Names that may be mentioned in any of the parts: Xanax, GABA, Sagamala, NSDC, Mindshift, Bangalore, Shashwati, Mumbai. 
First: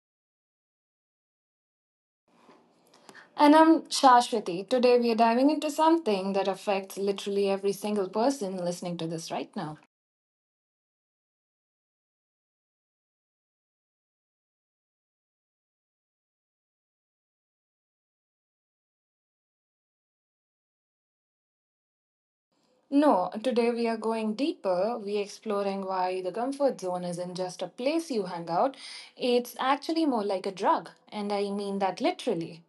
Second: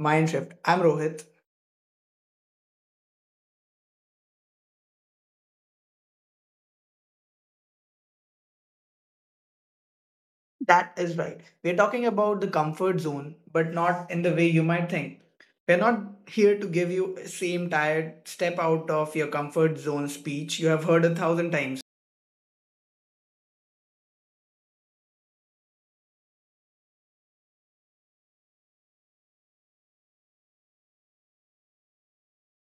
Mindshift. I'm Rohit. And I'm Shashwati. Today we are diving into something that affects literally every single person listening to this right now. That is right. We're talking about the comfort zone, but not in the way you might think. We're not here to give you same tired step out of your comfort zone speech you have heard a thousand times. No, today we are going deeper. We are exploring why the comfort zone isn't just a place you hang out, it's actually more like a drug. And I mean that literally.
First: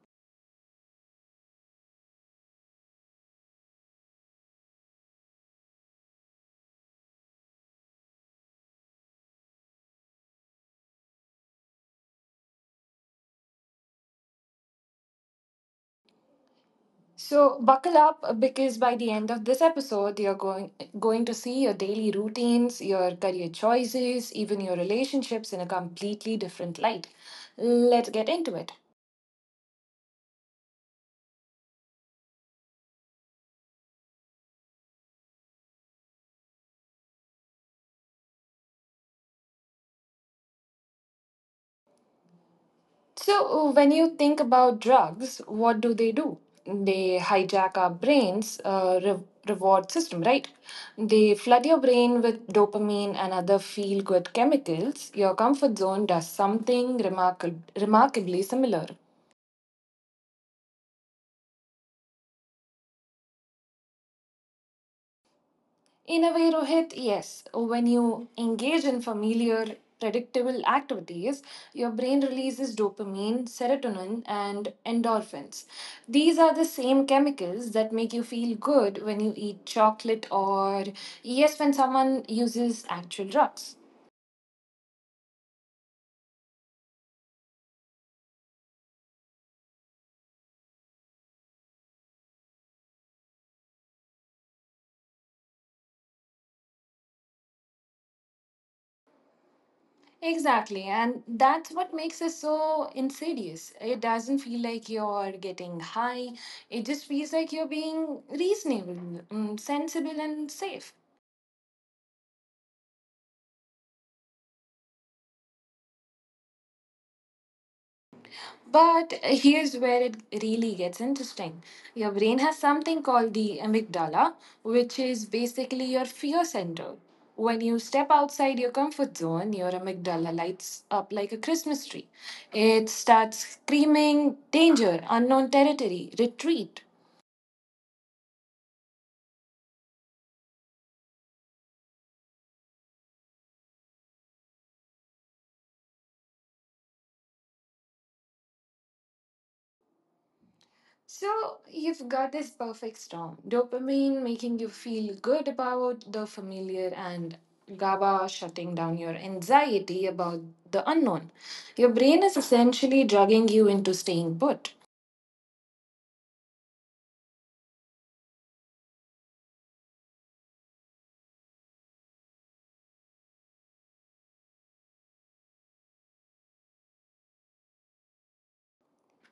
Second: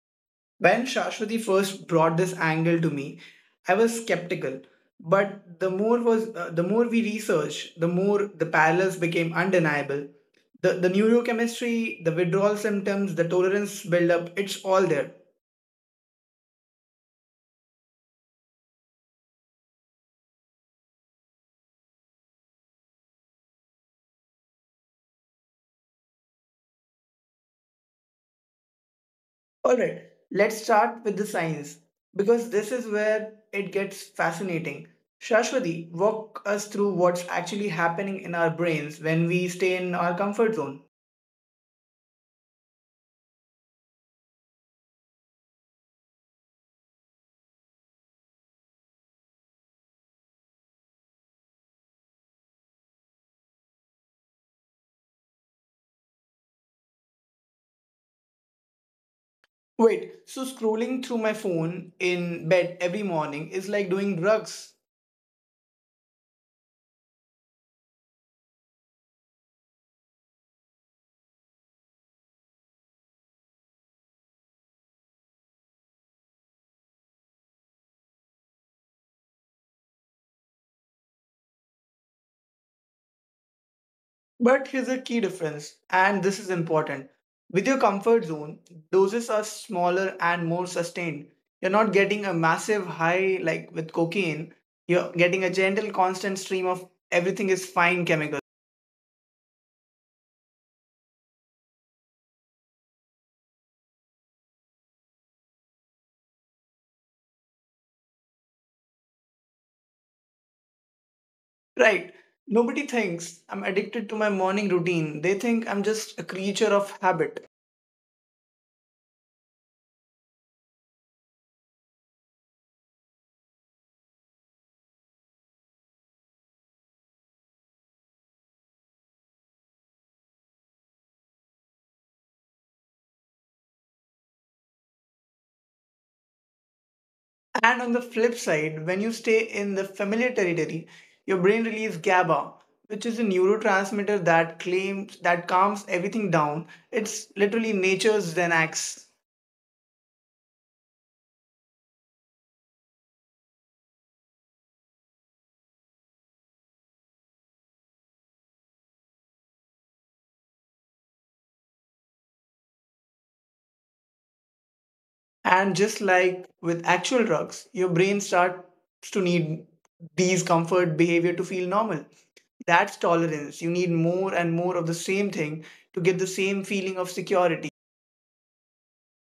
When Shashwati first brought this angle to me, I was skeptical. But the more was The more we researched, the more the parallels became undeniable. The neurochemistry, the withdrawal symptoms, the tolerance buildup, it's all there. So buckle up because by the end of this episode you're going to see your daily routines, your career choices, even your relationships in a completely different light. Let's get into it. All right, let's start with the science because this is where it gets fascinating. Shashwati, walk us through what's actually happening in our brains when we stay in our comfort zone. So, when you think about drugs, what do? They hijack our brain's reward system, right? They flood your brain with dopamine and other feel good chemicals. Your comfort zone does something remarkably similar. Wait, so scrolling through my phone in bed every morning is like doing drugs. In a way, Rohit, yes. When you engage in familiar, predictable activities, your brain releases dopamine, serotonin, and endorphins. These are the same chemicals that make you feel good when you eat chocolate or, yes, when someone uses actual drugs. But here's a key difference, and this is important. With your comfort zone, doses are smaller and more sustained. You're not getting a massive high like with cocaine, you're getting a gentle, constant stream of everything is fine chemicals. Exactly, and that's what makes it so insidious. It doesn't feel like you're getting high, it just feels like you're being reasonable, sensible, and safe. Right. Nobody thinks I'm addicted to my morning routine. They think I'm just a creature of habit. But here's where it really gets interesting. Your brain has something called the amygdala, which is basically your fear center. When you step outside your comfort zone, your amygdala lights up like a Christmas tree. It starts screaming, danger, unknown territory, retreat. And on the flip side, when you stay in the familiar territory, your brain releases GABA, which is a neurotransmitter that claims that calms everything down. It's literally nature's Xanax. So you've got this perfect storm dopamine making you feel good about the familiar, and GABA shutting down your anxiety about the unknown. Your brain is essentially drugging you into staying put. And just like with actual drugs, your brain starts to need these comfort behavior to feel normal. That's tolerance. You need more and more of the same thing to get the same feeling of security.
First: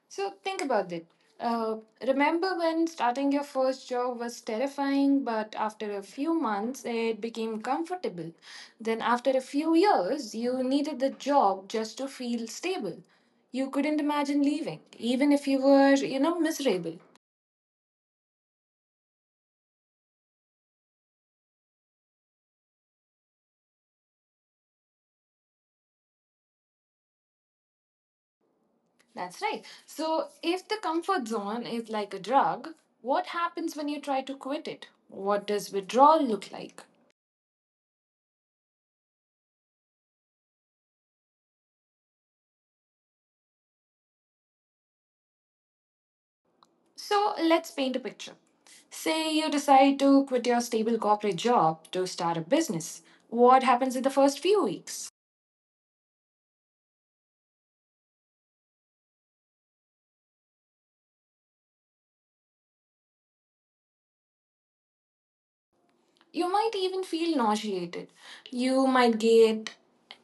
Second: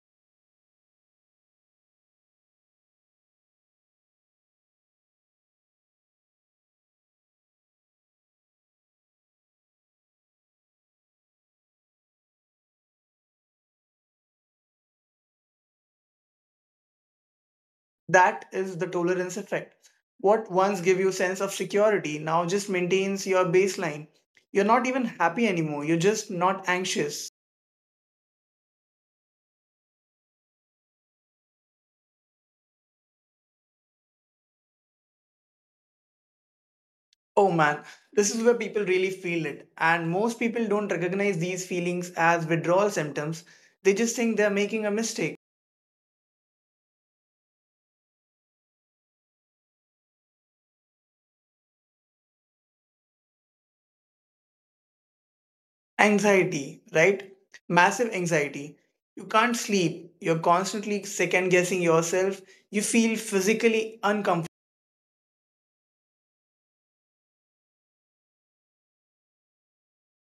So think about it. Uh, remember when starting your first job was terrifying, but after a few months it became comfortable. Then, after a few years, you needed the job just to feel stable. You couldn't imagine leaving, even if you were, you know, miserable. That is the tolerance effect. What once gave you sense of security now just maintains your baseline. You're not even happy anymore, you're just not anxious. That's right. So, if the comfort zone is like a drug, what happens when you try to quit it? What does withdrawal look like? Oh man, this is where people really feel it, and most people don't recognize these feelings as withdrawal symptoms. They just think they're making a mistake. So let's paint a picture. Say you decide to quit your stable corporate job to start a business. What happens in the first few weeks? Anxiety, right? Massive anxiety. You can't sleep, you're constantly second guessing yourself. You feel physically uncomfortable. You might even feel nauseated. You might get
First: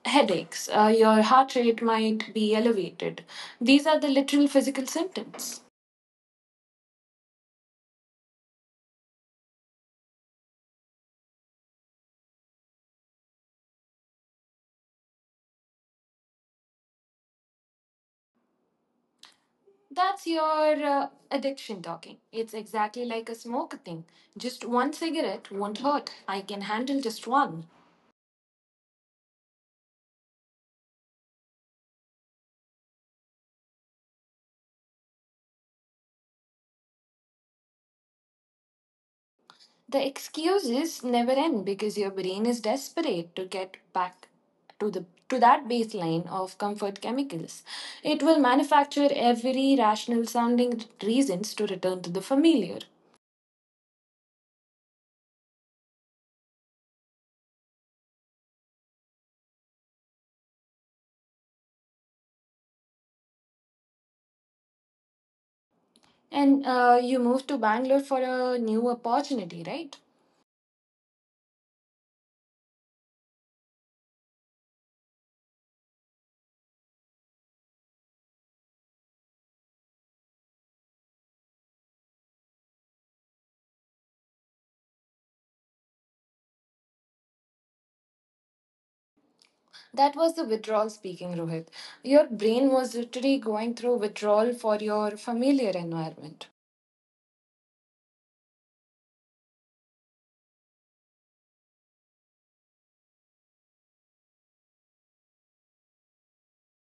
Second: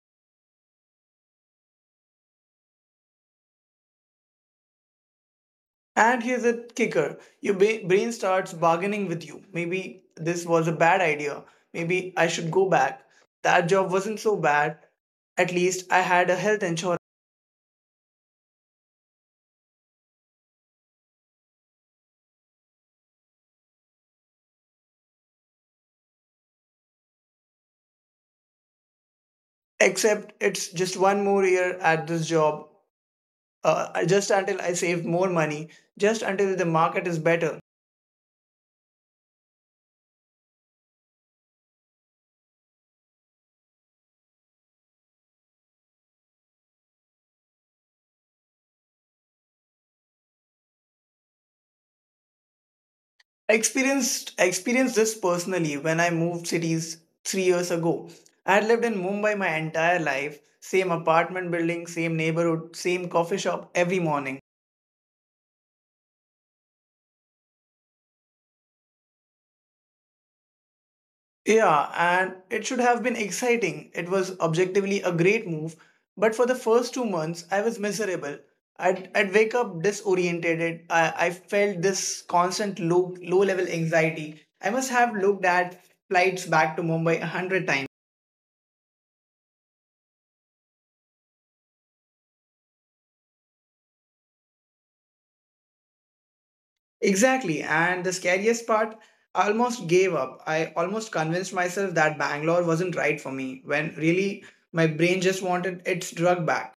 headaches. Your heart rate might be elevated. These are the literal physical symptoms. And here's a kicker, your brain starts bargaining with you. Maybe this was a bad idea. Maybe I should go back. That job wasn't so bad. At least I had a health insurance. That's your addiction talking. It's exactly like a smoke thing. Just one cigarette won't hurt. I can handle just one. Except it's just one more year at this job, just until I save more money, just until the market is better. The excuses never end because your brain is desperate to get back to that baseline of comfort chemicals. It will manufacture every rational sounding reasons to return to the familiar. I experienced this personally when I moved cities 3 years ago. I had lived in Mumbai my entire life, same apartment building, same neighborhood, same coffee shop every morning. And you moved to Bangalore for a new opportunity, right? Yeah, and it should have been exciting. It was objectively a great move, but for the first 2 months, I was miserable. I'd wake up disoriented. I felt this constant low level anxiety. I must have looked at flights back to Mumbai 100 times. That was the withdrawal speaking, Rohit. Your brain was literally going through withdrawal for your familiar environment. Exactly, and the scariest part, I almost gave up. I almost convinced myself that Bangalore wasn't right for me, when really my brain just wanted its drug back.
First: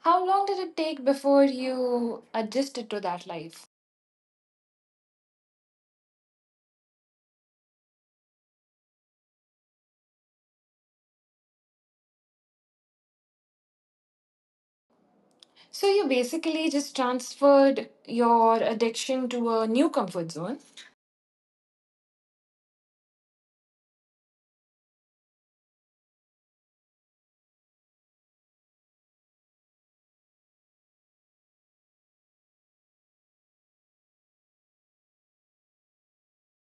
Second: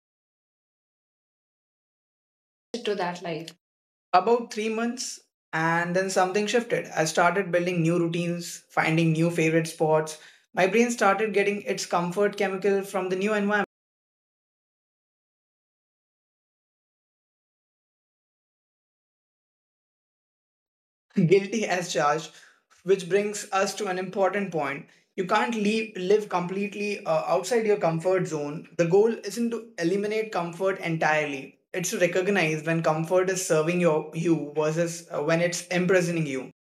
How long did it take before you adjusted To to that that life. life? About 3 months, and then something shifted. I started building new routines, finding new favorite spots. My brain started getting its comfort chemical from the new environment. So you basically just transferred your addiction to a new comfort zone. Guilty as charged, which brings us to an important point. You can't live completely outside your comfort zone. The goal isn't to eliminate comfort entirely, it's to recognize when comfort is serving you versus when it's imprisoning you.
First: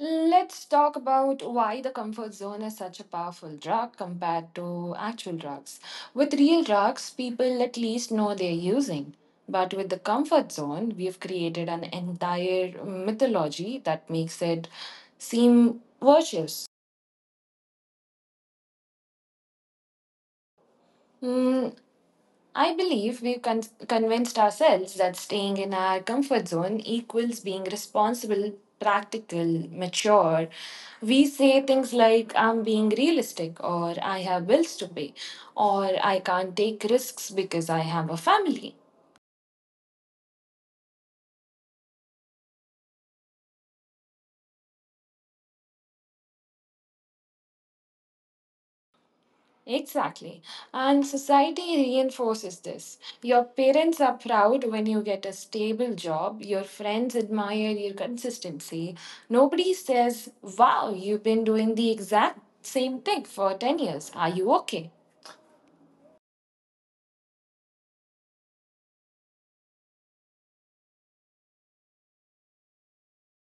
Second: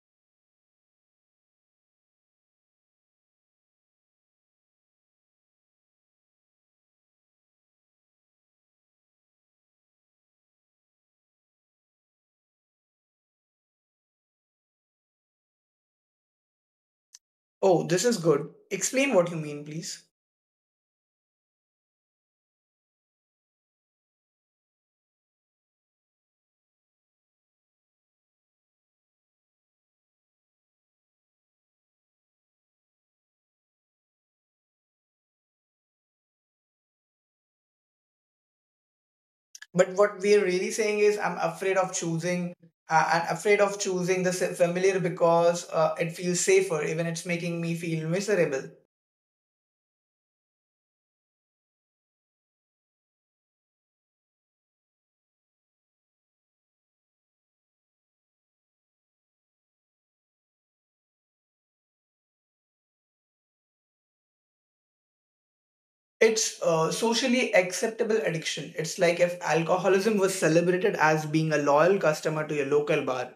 Let's talk about why the comfort zone is such a powerful drug compared to actual drugs. With real drugs, people at least know they're using. But with the comfort zone, we've created an entire mythology that makes it seem virtuous. Oh, this is good. Explain what you mean, please. Mm, I believe we've convinced ourselves that staying in our comfort zone equals being responsible, practical, mature. We say things like, I'm being realistic, or I have bills to pay, or I can't take risks because I have a family. But what we're really saying is, I'm afraid of choosing. I'm afraid of choosing the familiar because it feels safer, even it's making me feel miserable. Exactly. And society reinforces this. Your parents are proud when you get a stable job, your friends admire your consistency. Nobody says, Wow, you've been doing the exact same thing for 10 years. Are you okay? It's socially acceptable addiction. It's like if alcoholism was celebrated as being a loyal customer to your local bar.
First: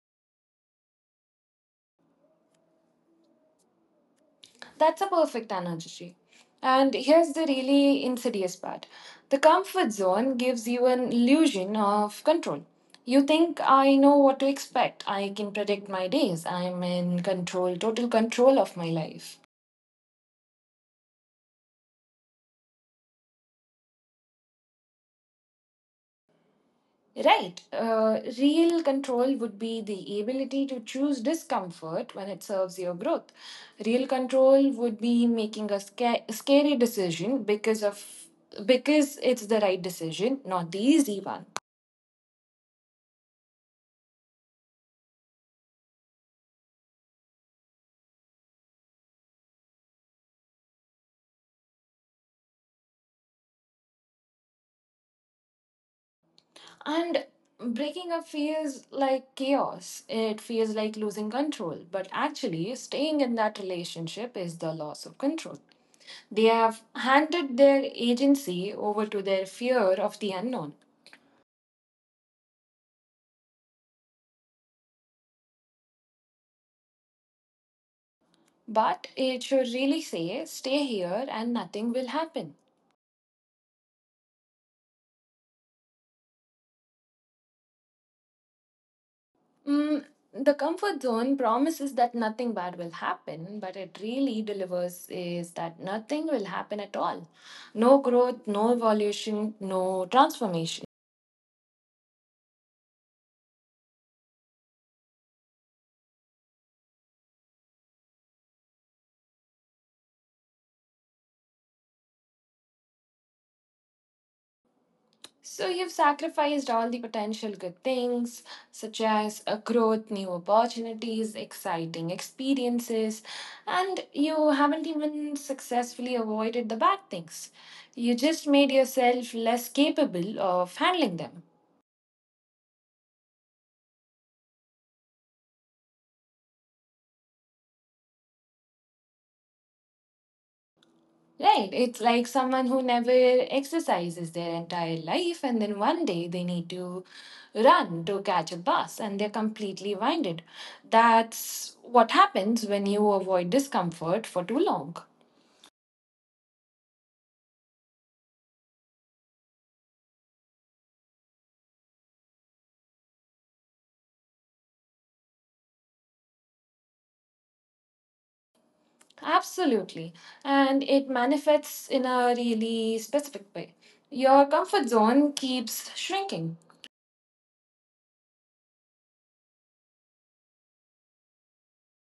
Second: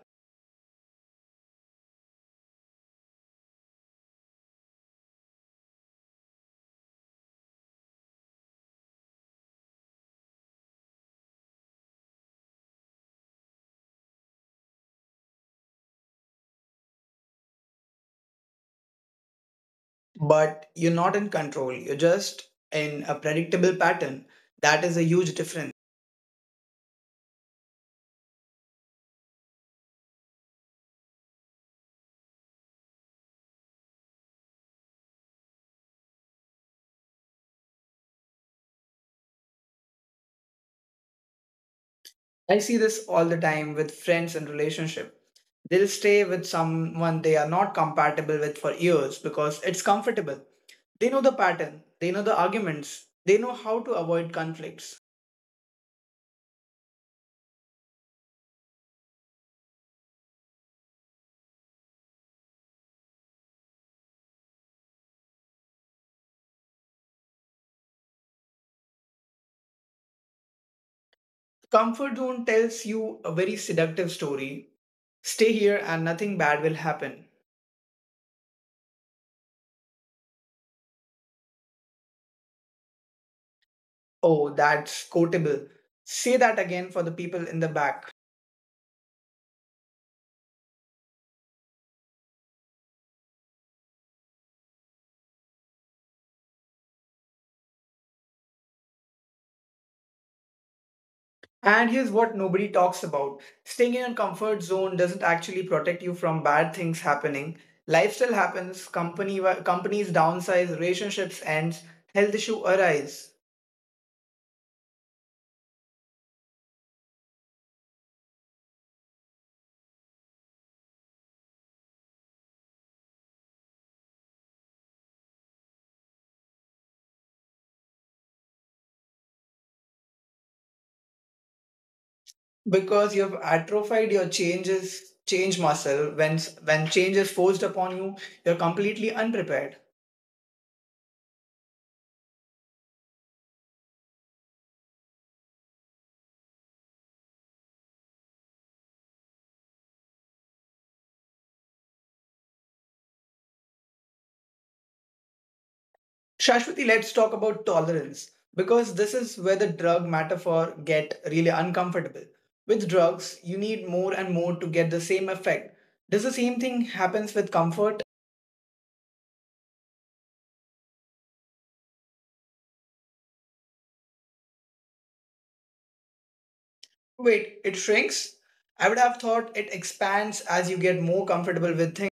That's a perfect analogy. And here's the really insidious part the comfort zone gives you an illusion of control. You think, I know what to expect, I can predict my days, I'm in control, total control of my life. But you're not in control. You're just in a predictable pattern. That is a huge difference. Right. Real control would be the ability to choose discomfort when it serves your growth. Real control would be making a scary decision because it's the right decision, not the easy one. I see this all the time with friends and relationship. They'll stay with someone they are not compatible with for years because it's comfortable. They know the pattern, they know the arguments, they know how to avoid conflicts. And breaking up feels like chaos. It feels like losing control. But actually, staying in that relationship is the loss of control. They have handed their agency over to their fear of the unknown. Comfort zone tells you a very seductive story. Stay here and nothing bad will happen. But it should really say, stay here and nothing will happen. Oh, that's quotable. Say that again for the people in the back. Mm, the comfort zone promises that nothing bad will happen, but it really delivers is that nothing will happen at all. No growth, no evolution, no transformation. And here's what nobody talks about: staying in a comfort zone doesn't actually protect you from bad things happening. Life still happens, companies downsize, relationships end, health issue arise. So you've sacrificed all the potential good things, such as a growth, new opportunities, exciting experiences, and you haven't even successfully avoided the bad things. You just made yourself less capable of handling them. Because you've atrophied your change muscle when change is forced upon you, you're completely unprepared. Right. It's like someone who never exercises their entire life and then one day they need to run to catch a bus and they're completely winded. That's what happens when you avoid discomfort for too long. Shashwati, let's talk about tolerance because this is where the drug metaphor get really uncomfortable. With drugs, you need more and more to get the same effect. Does the same thing happens with comfort? Absolutely. And it manifests in a really specific way. Your comfort zone keeps shrinking. Wait, it shrinks? I would have thought it expands as you get more comfortable with things.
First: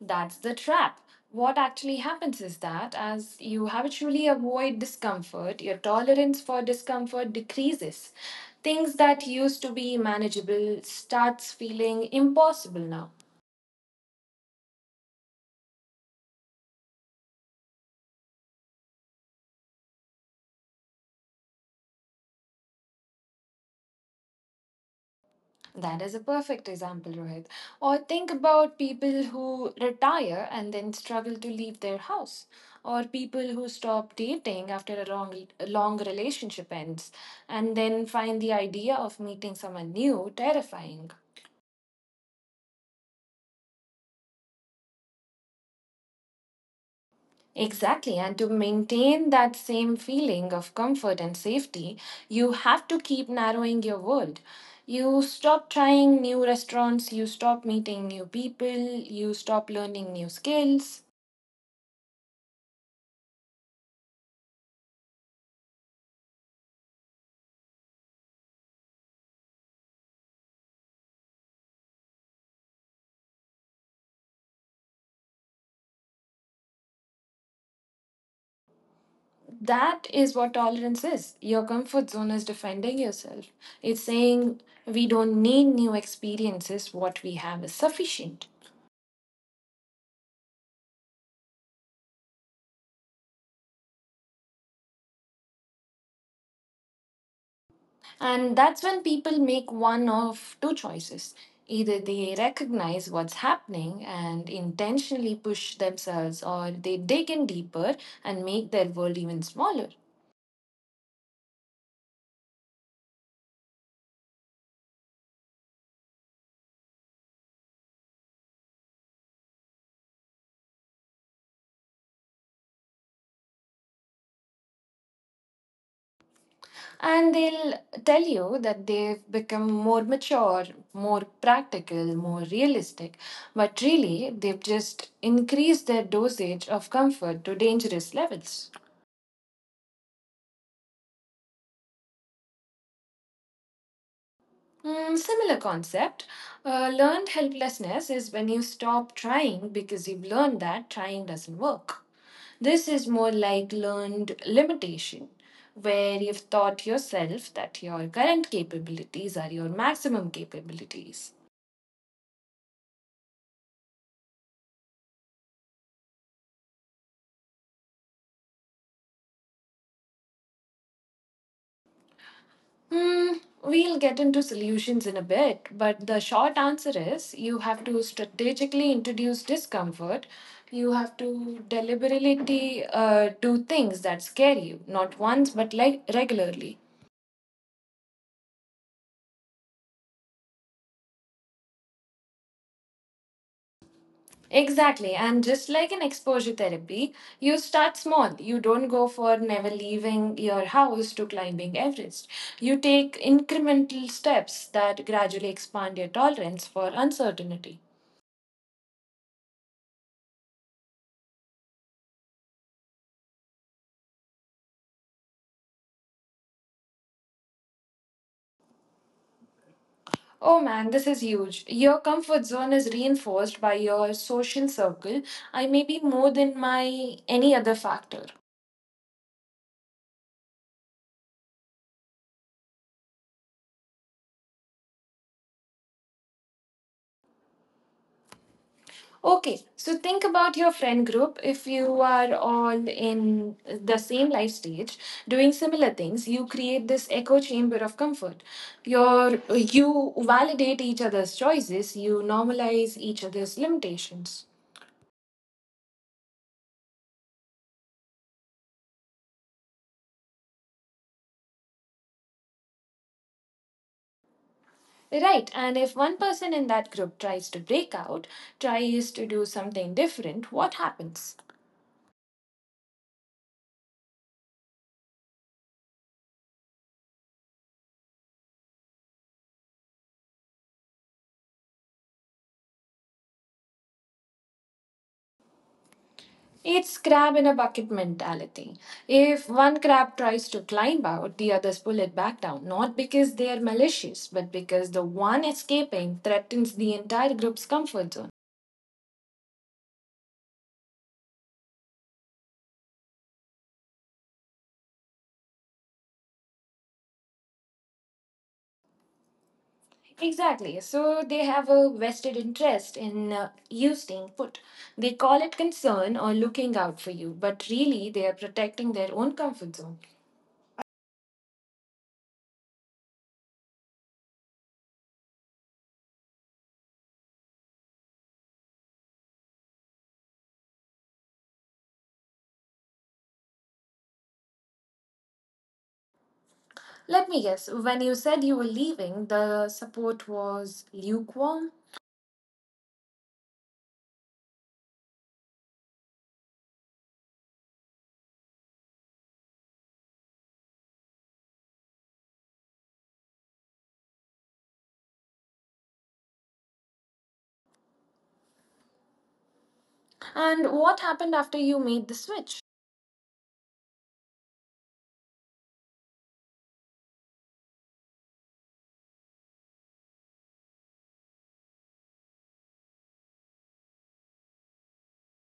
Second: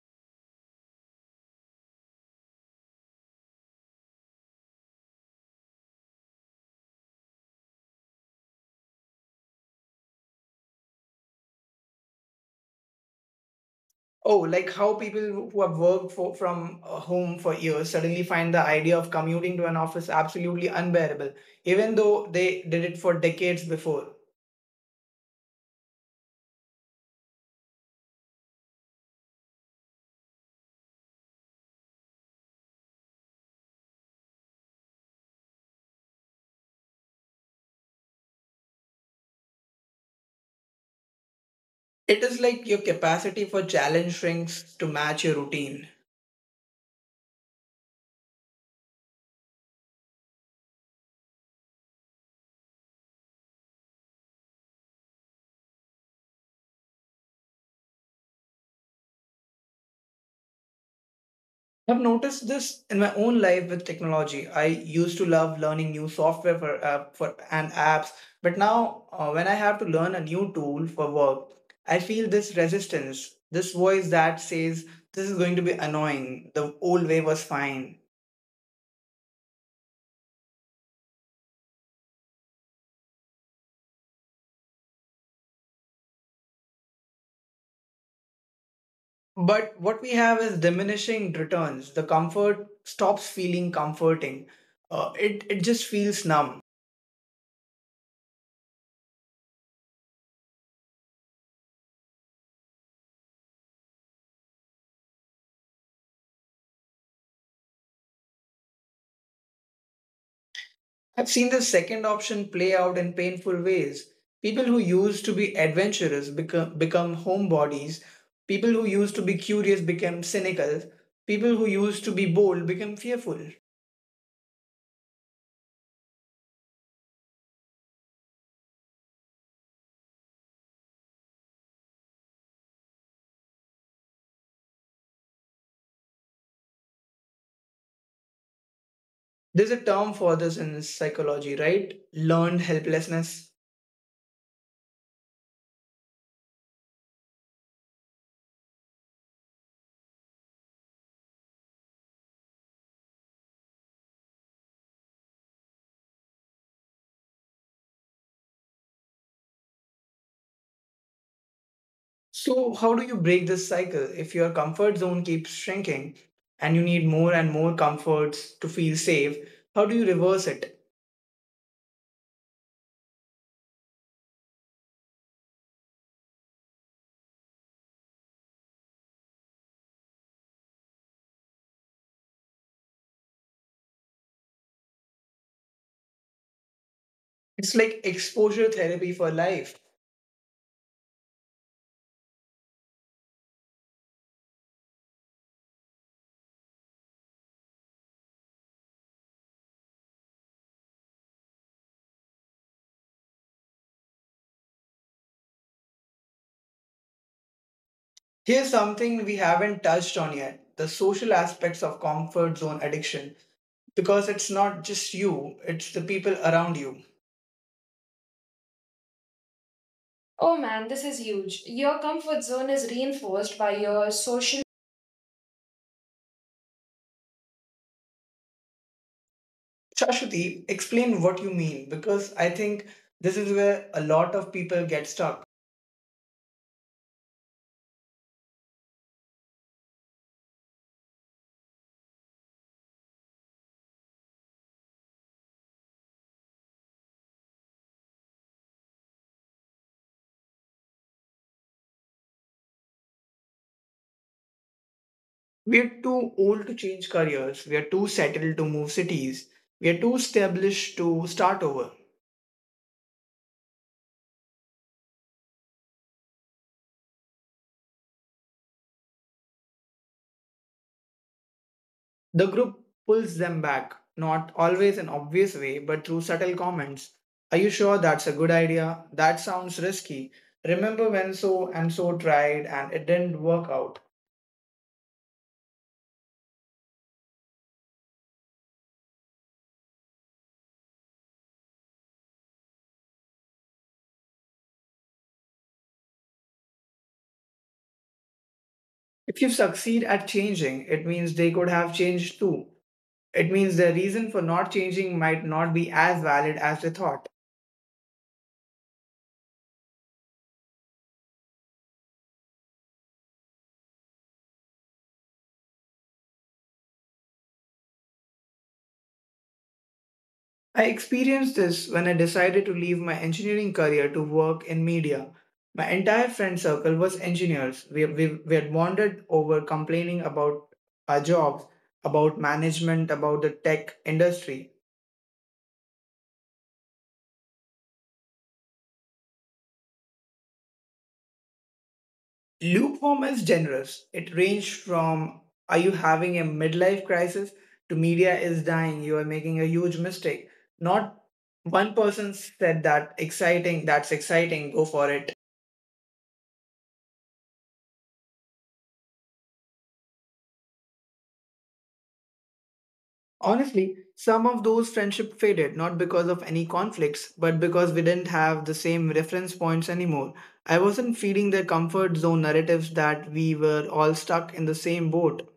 That's the trap. What actually happens is that as you habitually avoid discomfort, your tolerance for discomfort decreases. Things that used to be manageable starts feeling impossible now. Oh, like how people who have worked from home for years suddenly find the idea of commuting to an office absolutely unbearable, even though they did it for decades before. That is a perfect example, Rohit. Or think about people who retire and then struggle to leave their house, or people who stop dating after a long relationship ends and then find the idea of meeting someone new terrifying. It is like your capacity for challenge shrinks to match your routine. Exactly, and to maintain that same feeling of comfort and safety, you have to keep narrowing your world. You stop trying new restaurants, you stop meeting new people, you stop learning new skills. I've noticed this in my own life with technology. I used to love learning new software for and apps, but now when I have to learn a new tool for work, I feel this resistance, this voice that says this is going to be annoying. The old way was fine. That is what tolerance is. Your comfort zone is defending yourself. It's saying we don't need new experiences, what we have is sufficient. But what we have is diminishing returns. The comfort stops feeling comforting. It just feels numb. And that's when people make one of two choices. Either they recognize what's happening and intentionally push themselves, or they dig in deeper and make their world even smaller. I've seen the second option play out in painful ways. People who used to be adventurous become homebodies. People who used to be curious become cynical. People who used to be bold become fearful. And they'll tell you that they've become more mature, more practical, more realistic. But really, they've just increased their dosage of comfort to dangerous levels. There's a term for this in psychology, right? Learned helplessness. Mm, similar concept. Learned helplessness is when you stop trying because you've learned that trying doesn't work. This is more like learned limitation, where you've taught yourself that your current capabilities are your maximum capabilities. So, how do you break this cycle if your comfort zone keeps shrinking and you need more and more comforts to feel safe? How do you reverse it? Hmm, we'll get into solutions in a bit, but the short answer is you have to strategically introduce discomfort. You have to deliberately do things that scare you, not once, but like regularly. It's like exposure therapy for life. Exactly, and just like in exposure therapy, you start small. You don't go for never leaving your house to climbing Everest. You take incremental steps that gradually expand your tolerance for uncertainty. Here's something we haven't touched on yet: the social aspects of comfort zone addiction. Because it's not just you, it's the people around you. Oh Oh man, this man, is this is huge. huge. Your Your comfort comfort zone is zone is reinforced by reinforced by your your social social. circle, I may be more than my any other factor. Shashwati, explain what you mean because I think this is where a lot of people get stuck. Okay, so think about your friend group. If you are all in the same life stage, doing similar things, you create this echo chamber of comfort. You validate each other's choices, you normalize each other's limitations. We're too old to change careers, we are too settled to move cities, we are too established to start over. Right, and if one person in that group tries to break out, tries to do something different, what happens? The group pulls them back, not always in obvious way, but through subtle comments. Are you sure that's a good idea? That sounds risky. Remember when so and so tried and it didn't work out. It's crab in a bucket mentality. If one crab tries to climb out, the others pull it back down, not because they are malicious, but because the one escaping threatens the entire group's comfort zone. If you succeed at changing, it means they could have changed too. It means their reason for not changing might not be as valid as they thought. Exactly. So they have a vested interest in you staying put. They call it concern or looking out for you, but really they are protecting their own comfort zone. I experienced this when I decided to leave my engineering career to work in media. My entire friend circle was engineers. We had bonded over complaining about our jobs, about management, about the tech industry. Let me guess, when you said you were leaving, the support was lukewarm. Lukewarm is generous. It ranged from are you having a midlife crisis to media is dying, you are making a huge mistake. Not one person said that's exciting, go for it. And what happened after you made the switch? Honestly, some of those friendships faded not because of any conflicts, but because we didn't have the same reference points anymore. I wasn't feeding their comfort zone narratives that we were all stuck in the same boat.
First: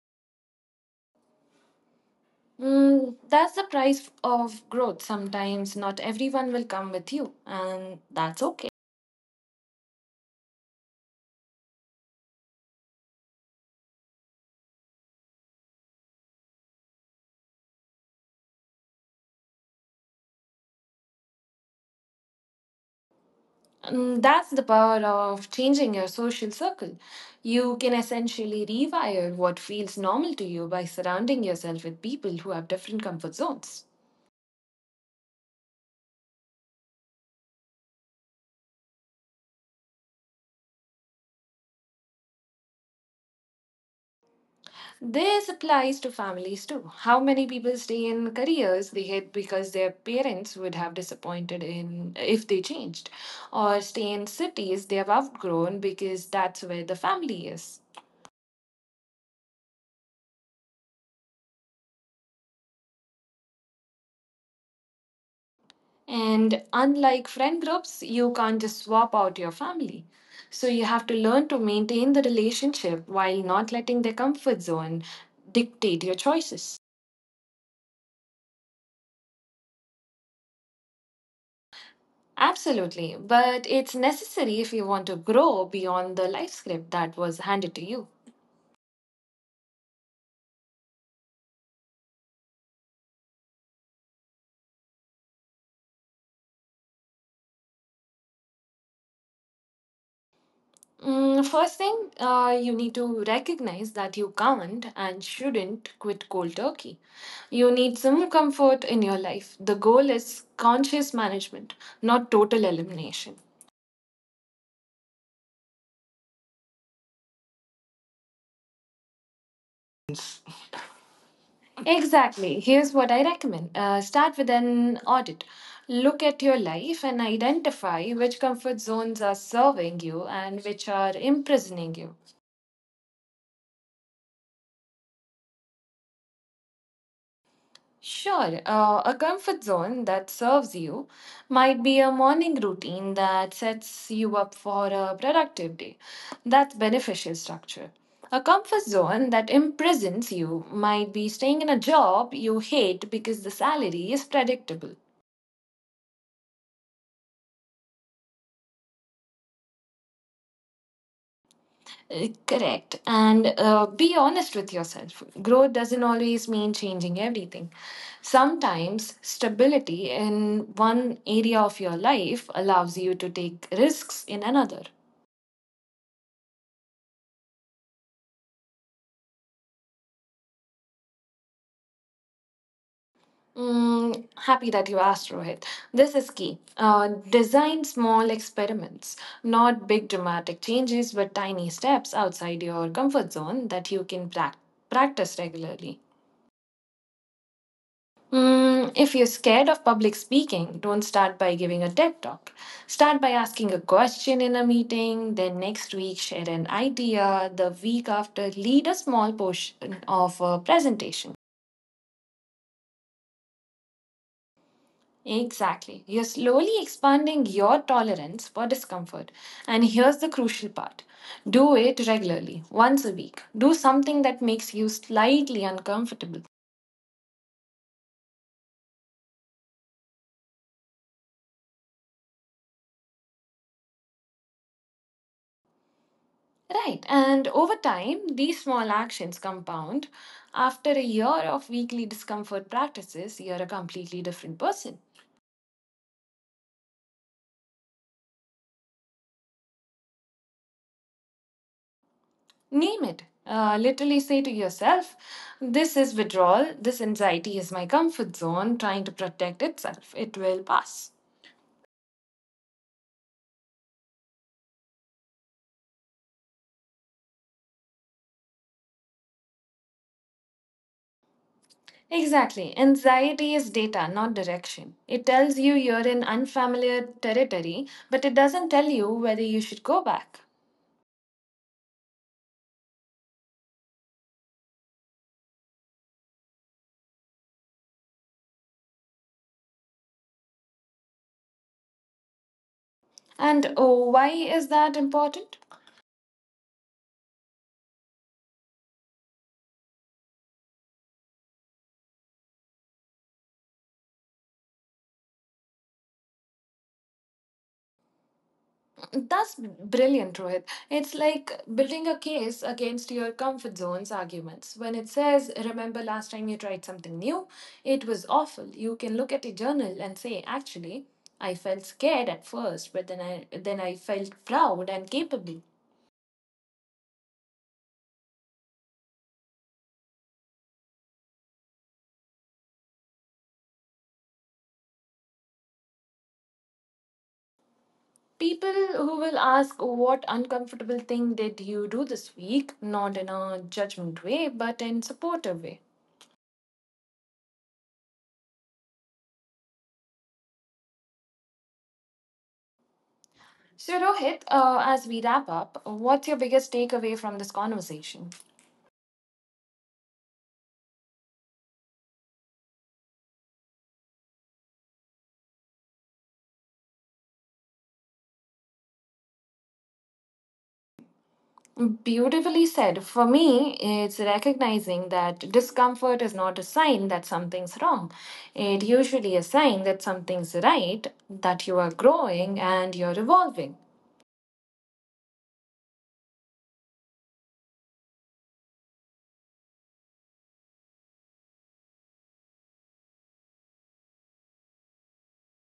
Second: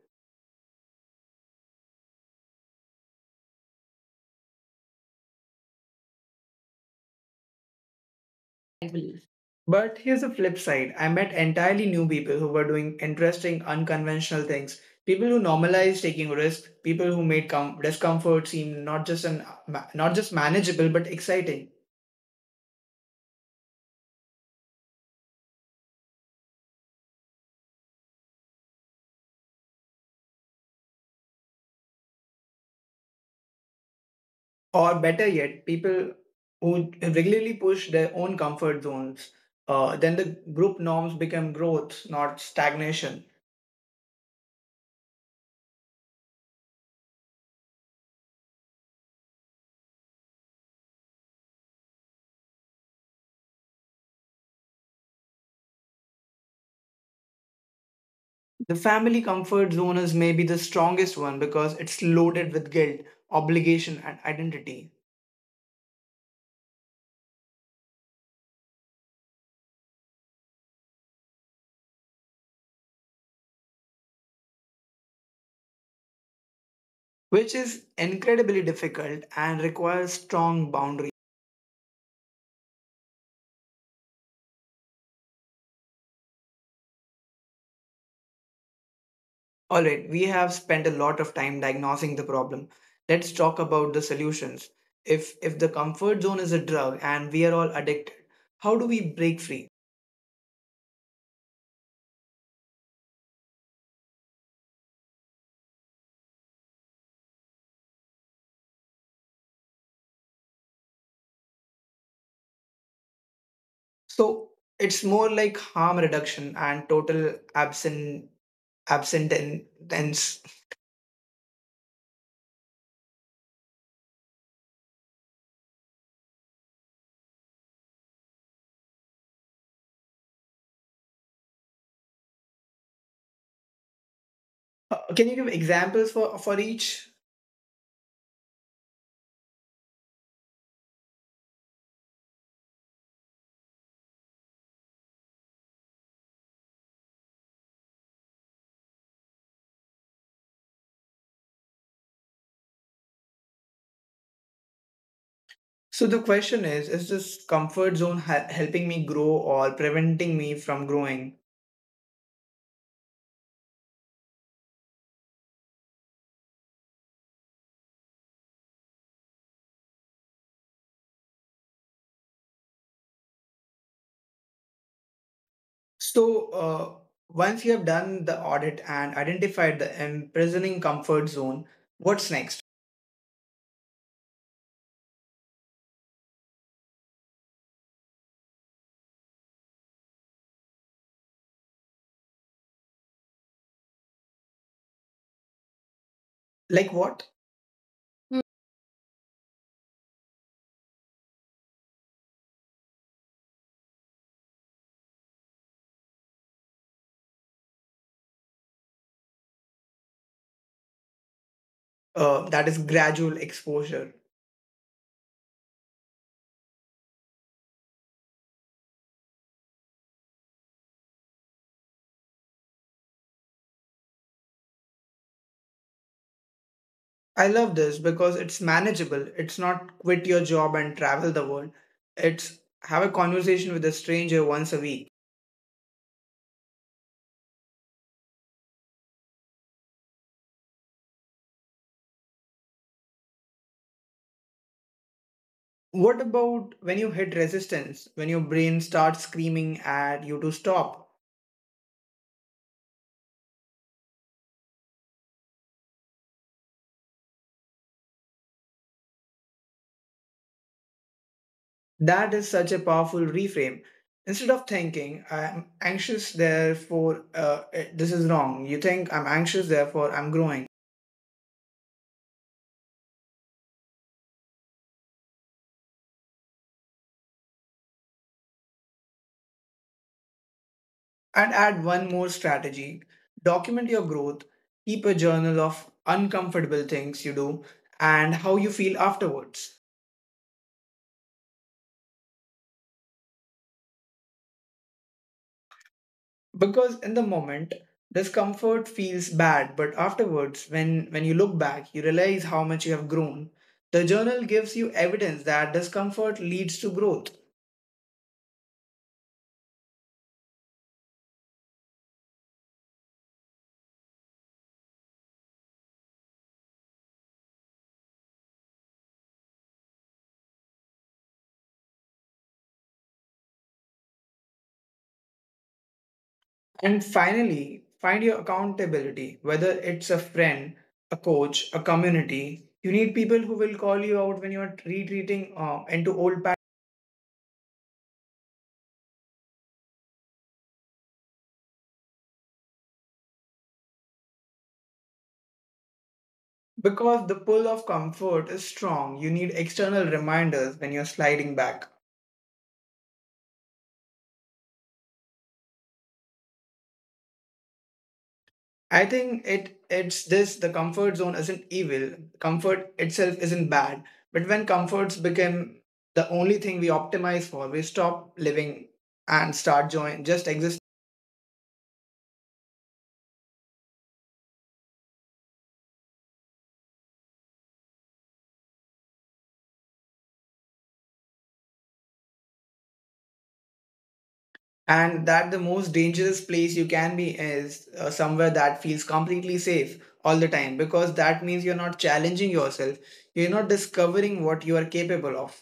Mm, that's the price of growth. Sometimes not everyone will come with you, and that's okay. I believe. But here's the flip side: I met entirely new people who were doing interesting, unconventional things. People who normalized taking risks, people who made discomfort seem not just manageable but exciting. Mm, that's the power of changing your social circle. You can essentially rewire what feels normal to you by surrounding yourself with people who have different comfort zones. Or better yet, people who regularly push their own comfort zones, then the group norms become growth, not stagnation. This applies to families too. How many people stay in careers they hate because their parents would have disappointed in if they changed, or stay in cities they have outgrown because that's where the family is. The family comfort zone is maybe the strongest one because it's loaded with guilt, obligation, and identity, And unlike friend groups, you can't just swap out your family. So you have to learn to maintain the relationship while not letting their comfort zone dictate your choices. which is incredibly difficult and requires strong boundaries. Absolutely, but it's necessary if you want to grow beyond the life script that was handed to you. All right, we have spent a lot of time diagnosing the problem. Let's talk about the solutions. If the comfort zone is a drug and we are all addicted, how do we break free? First thing, you need to recognize that you can't and shouldn't quit cold turkey. You need some comfort in your life. The goal is conscious management, not total elimination. So it's more like harm reduction and total absentence. Exactly. Here's what I recommend, start with an audit. Look at your life and identify which comfort zones are serving you and which are imprisoning you. Can you give examples for each? Sure, a comfort zone that serves you might be a morning routine that sets you up for a productive day. That's beneficial structure. A comfort zone that imprisons you might be staying in a job you hate because the salary is predictable. So the question is this comfort zone helping me grow or preventing me from growing? Correct. And be honest with yourself. Growth doesn't always mean changing everything. Sometimes stability in one area of your life allows you to take risks in another. So uh, Once you have done the audit and identified the imprisoning comfort zone, what's next? Mm, happy that you asked, Rohit. This is key. Design small experiments, not big dramatic changes, but tiny steps outside your comfort zone that you can practice regularly. Like what? Mm. Mm, if you're scared of public speaking, don't start by giving a TED talk. Start by asking a question in a meeting, then next week share an idea, the week after lead a small portion of a presentation. That is gradual exposure. Exactly. You're slowly expanding your tolerance for discomfort. And here's the crucial part do it regularly, once a week. Do something that makes you slightly uncomfortable. I love this because it's manageable. It's not quit your job and travel the world. It's have a conversation with a stranger once a week. Right, and over time, these small actions compound. After a year of weekly discomfort practices, you're a completely different person. What about when you hit resistance, when your brain starts screaming at you to stop? Name it. Literally say to yourself, This is withdrawal, this anxiety is my comfort zone trying to protect itself. It will pass. That is such a powerful reframe. Instead of thinking, I'm anxious, therefore, this is wrong, you think, I'm anxious, therefore, I'm growing. Exactly. Anxiety is data, not direction. It tells you you're in unfamiliar territory, but it doesn't tell you whether you should go back. And add one more strategy: document your growth, keep a journal of uncomfortable things you do and how you feel afterwards. And oh, why is that important? Because in the moment, discomfort feels bad, but afterwards, when you look back, you realize how much you have grown. The journal gives you evidence that discomfort leads to growth. That's brilliant, Rohit. It's like building a case against your comfort zone's arguments. When it says, Remember last time you tried something new? It was awful. You can look at a journal and say, Actually, I felt scared at first, but then I felt proud and capable. And finally, find your accountability, whether it's a friend, a coach, a community. You need people who will call you out when you are retreating into old patterns. People who will ask, What uncomfortable thing did you do this week? Not in a judgment way, but in supportive way. Because the pull of comfort is strong, you need external reminders when you're sliding back. So, Rohit, as we wrap up, what's your biggest takeaway from this conversation? I think it's this: the comfort zone isn't evil. Comfort itself isn't bad. But when comforts become the only thing we optimize for, we stop living and start join just existing. Beautifully said. For me, it's recognizing that discomfort is not a sign that something's wrong. It usually a sign that something's right, that you are growing and you're evolving. And that the most dangerous place you can be is somewhere that feels completely safe all the time, because that means you're not challenging yourself. You're not discovering what you are capable of.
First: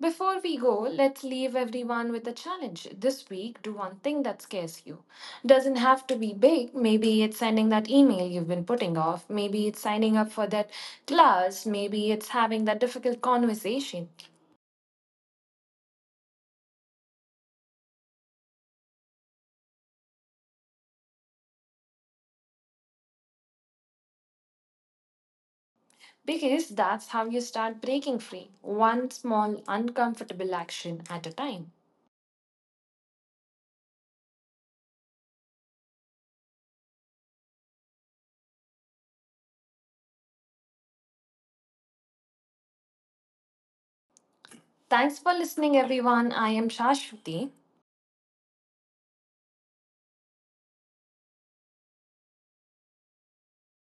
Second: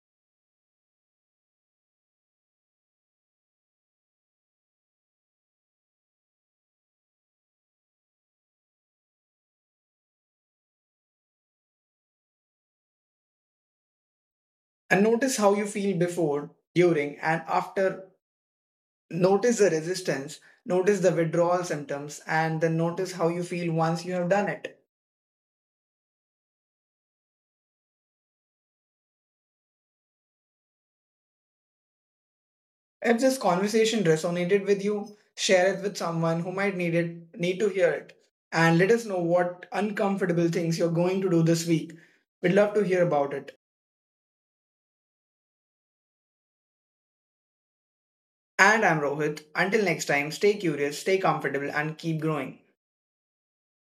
Before we go, let's leave everyone with a challenge. This week, do one thing that scares you. Doesn't have to be big. Maybe it's sending that email you've been putting off. Maybe it's signing up for that class. Maybe it's having that difficult conversation. And notice how you feel before, during, and after. Notice the resistance. Notice the withdrawal symptoms, and then notice how you feel once you have done it. Because that's how you start breaking free, one small uncomfortable action at a time. If this conversation resonated with you, share it with someone who might need to hear it, and let us know what uncomfortable things you're going to do this week. We'd love to hear about it. Thanks for listening, everyone. I am Shashwati. And I'm Rohit. Until next time, stay curious, stay comfortable, and keep growing.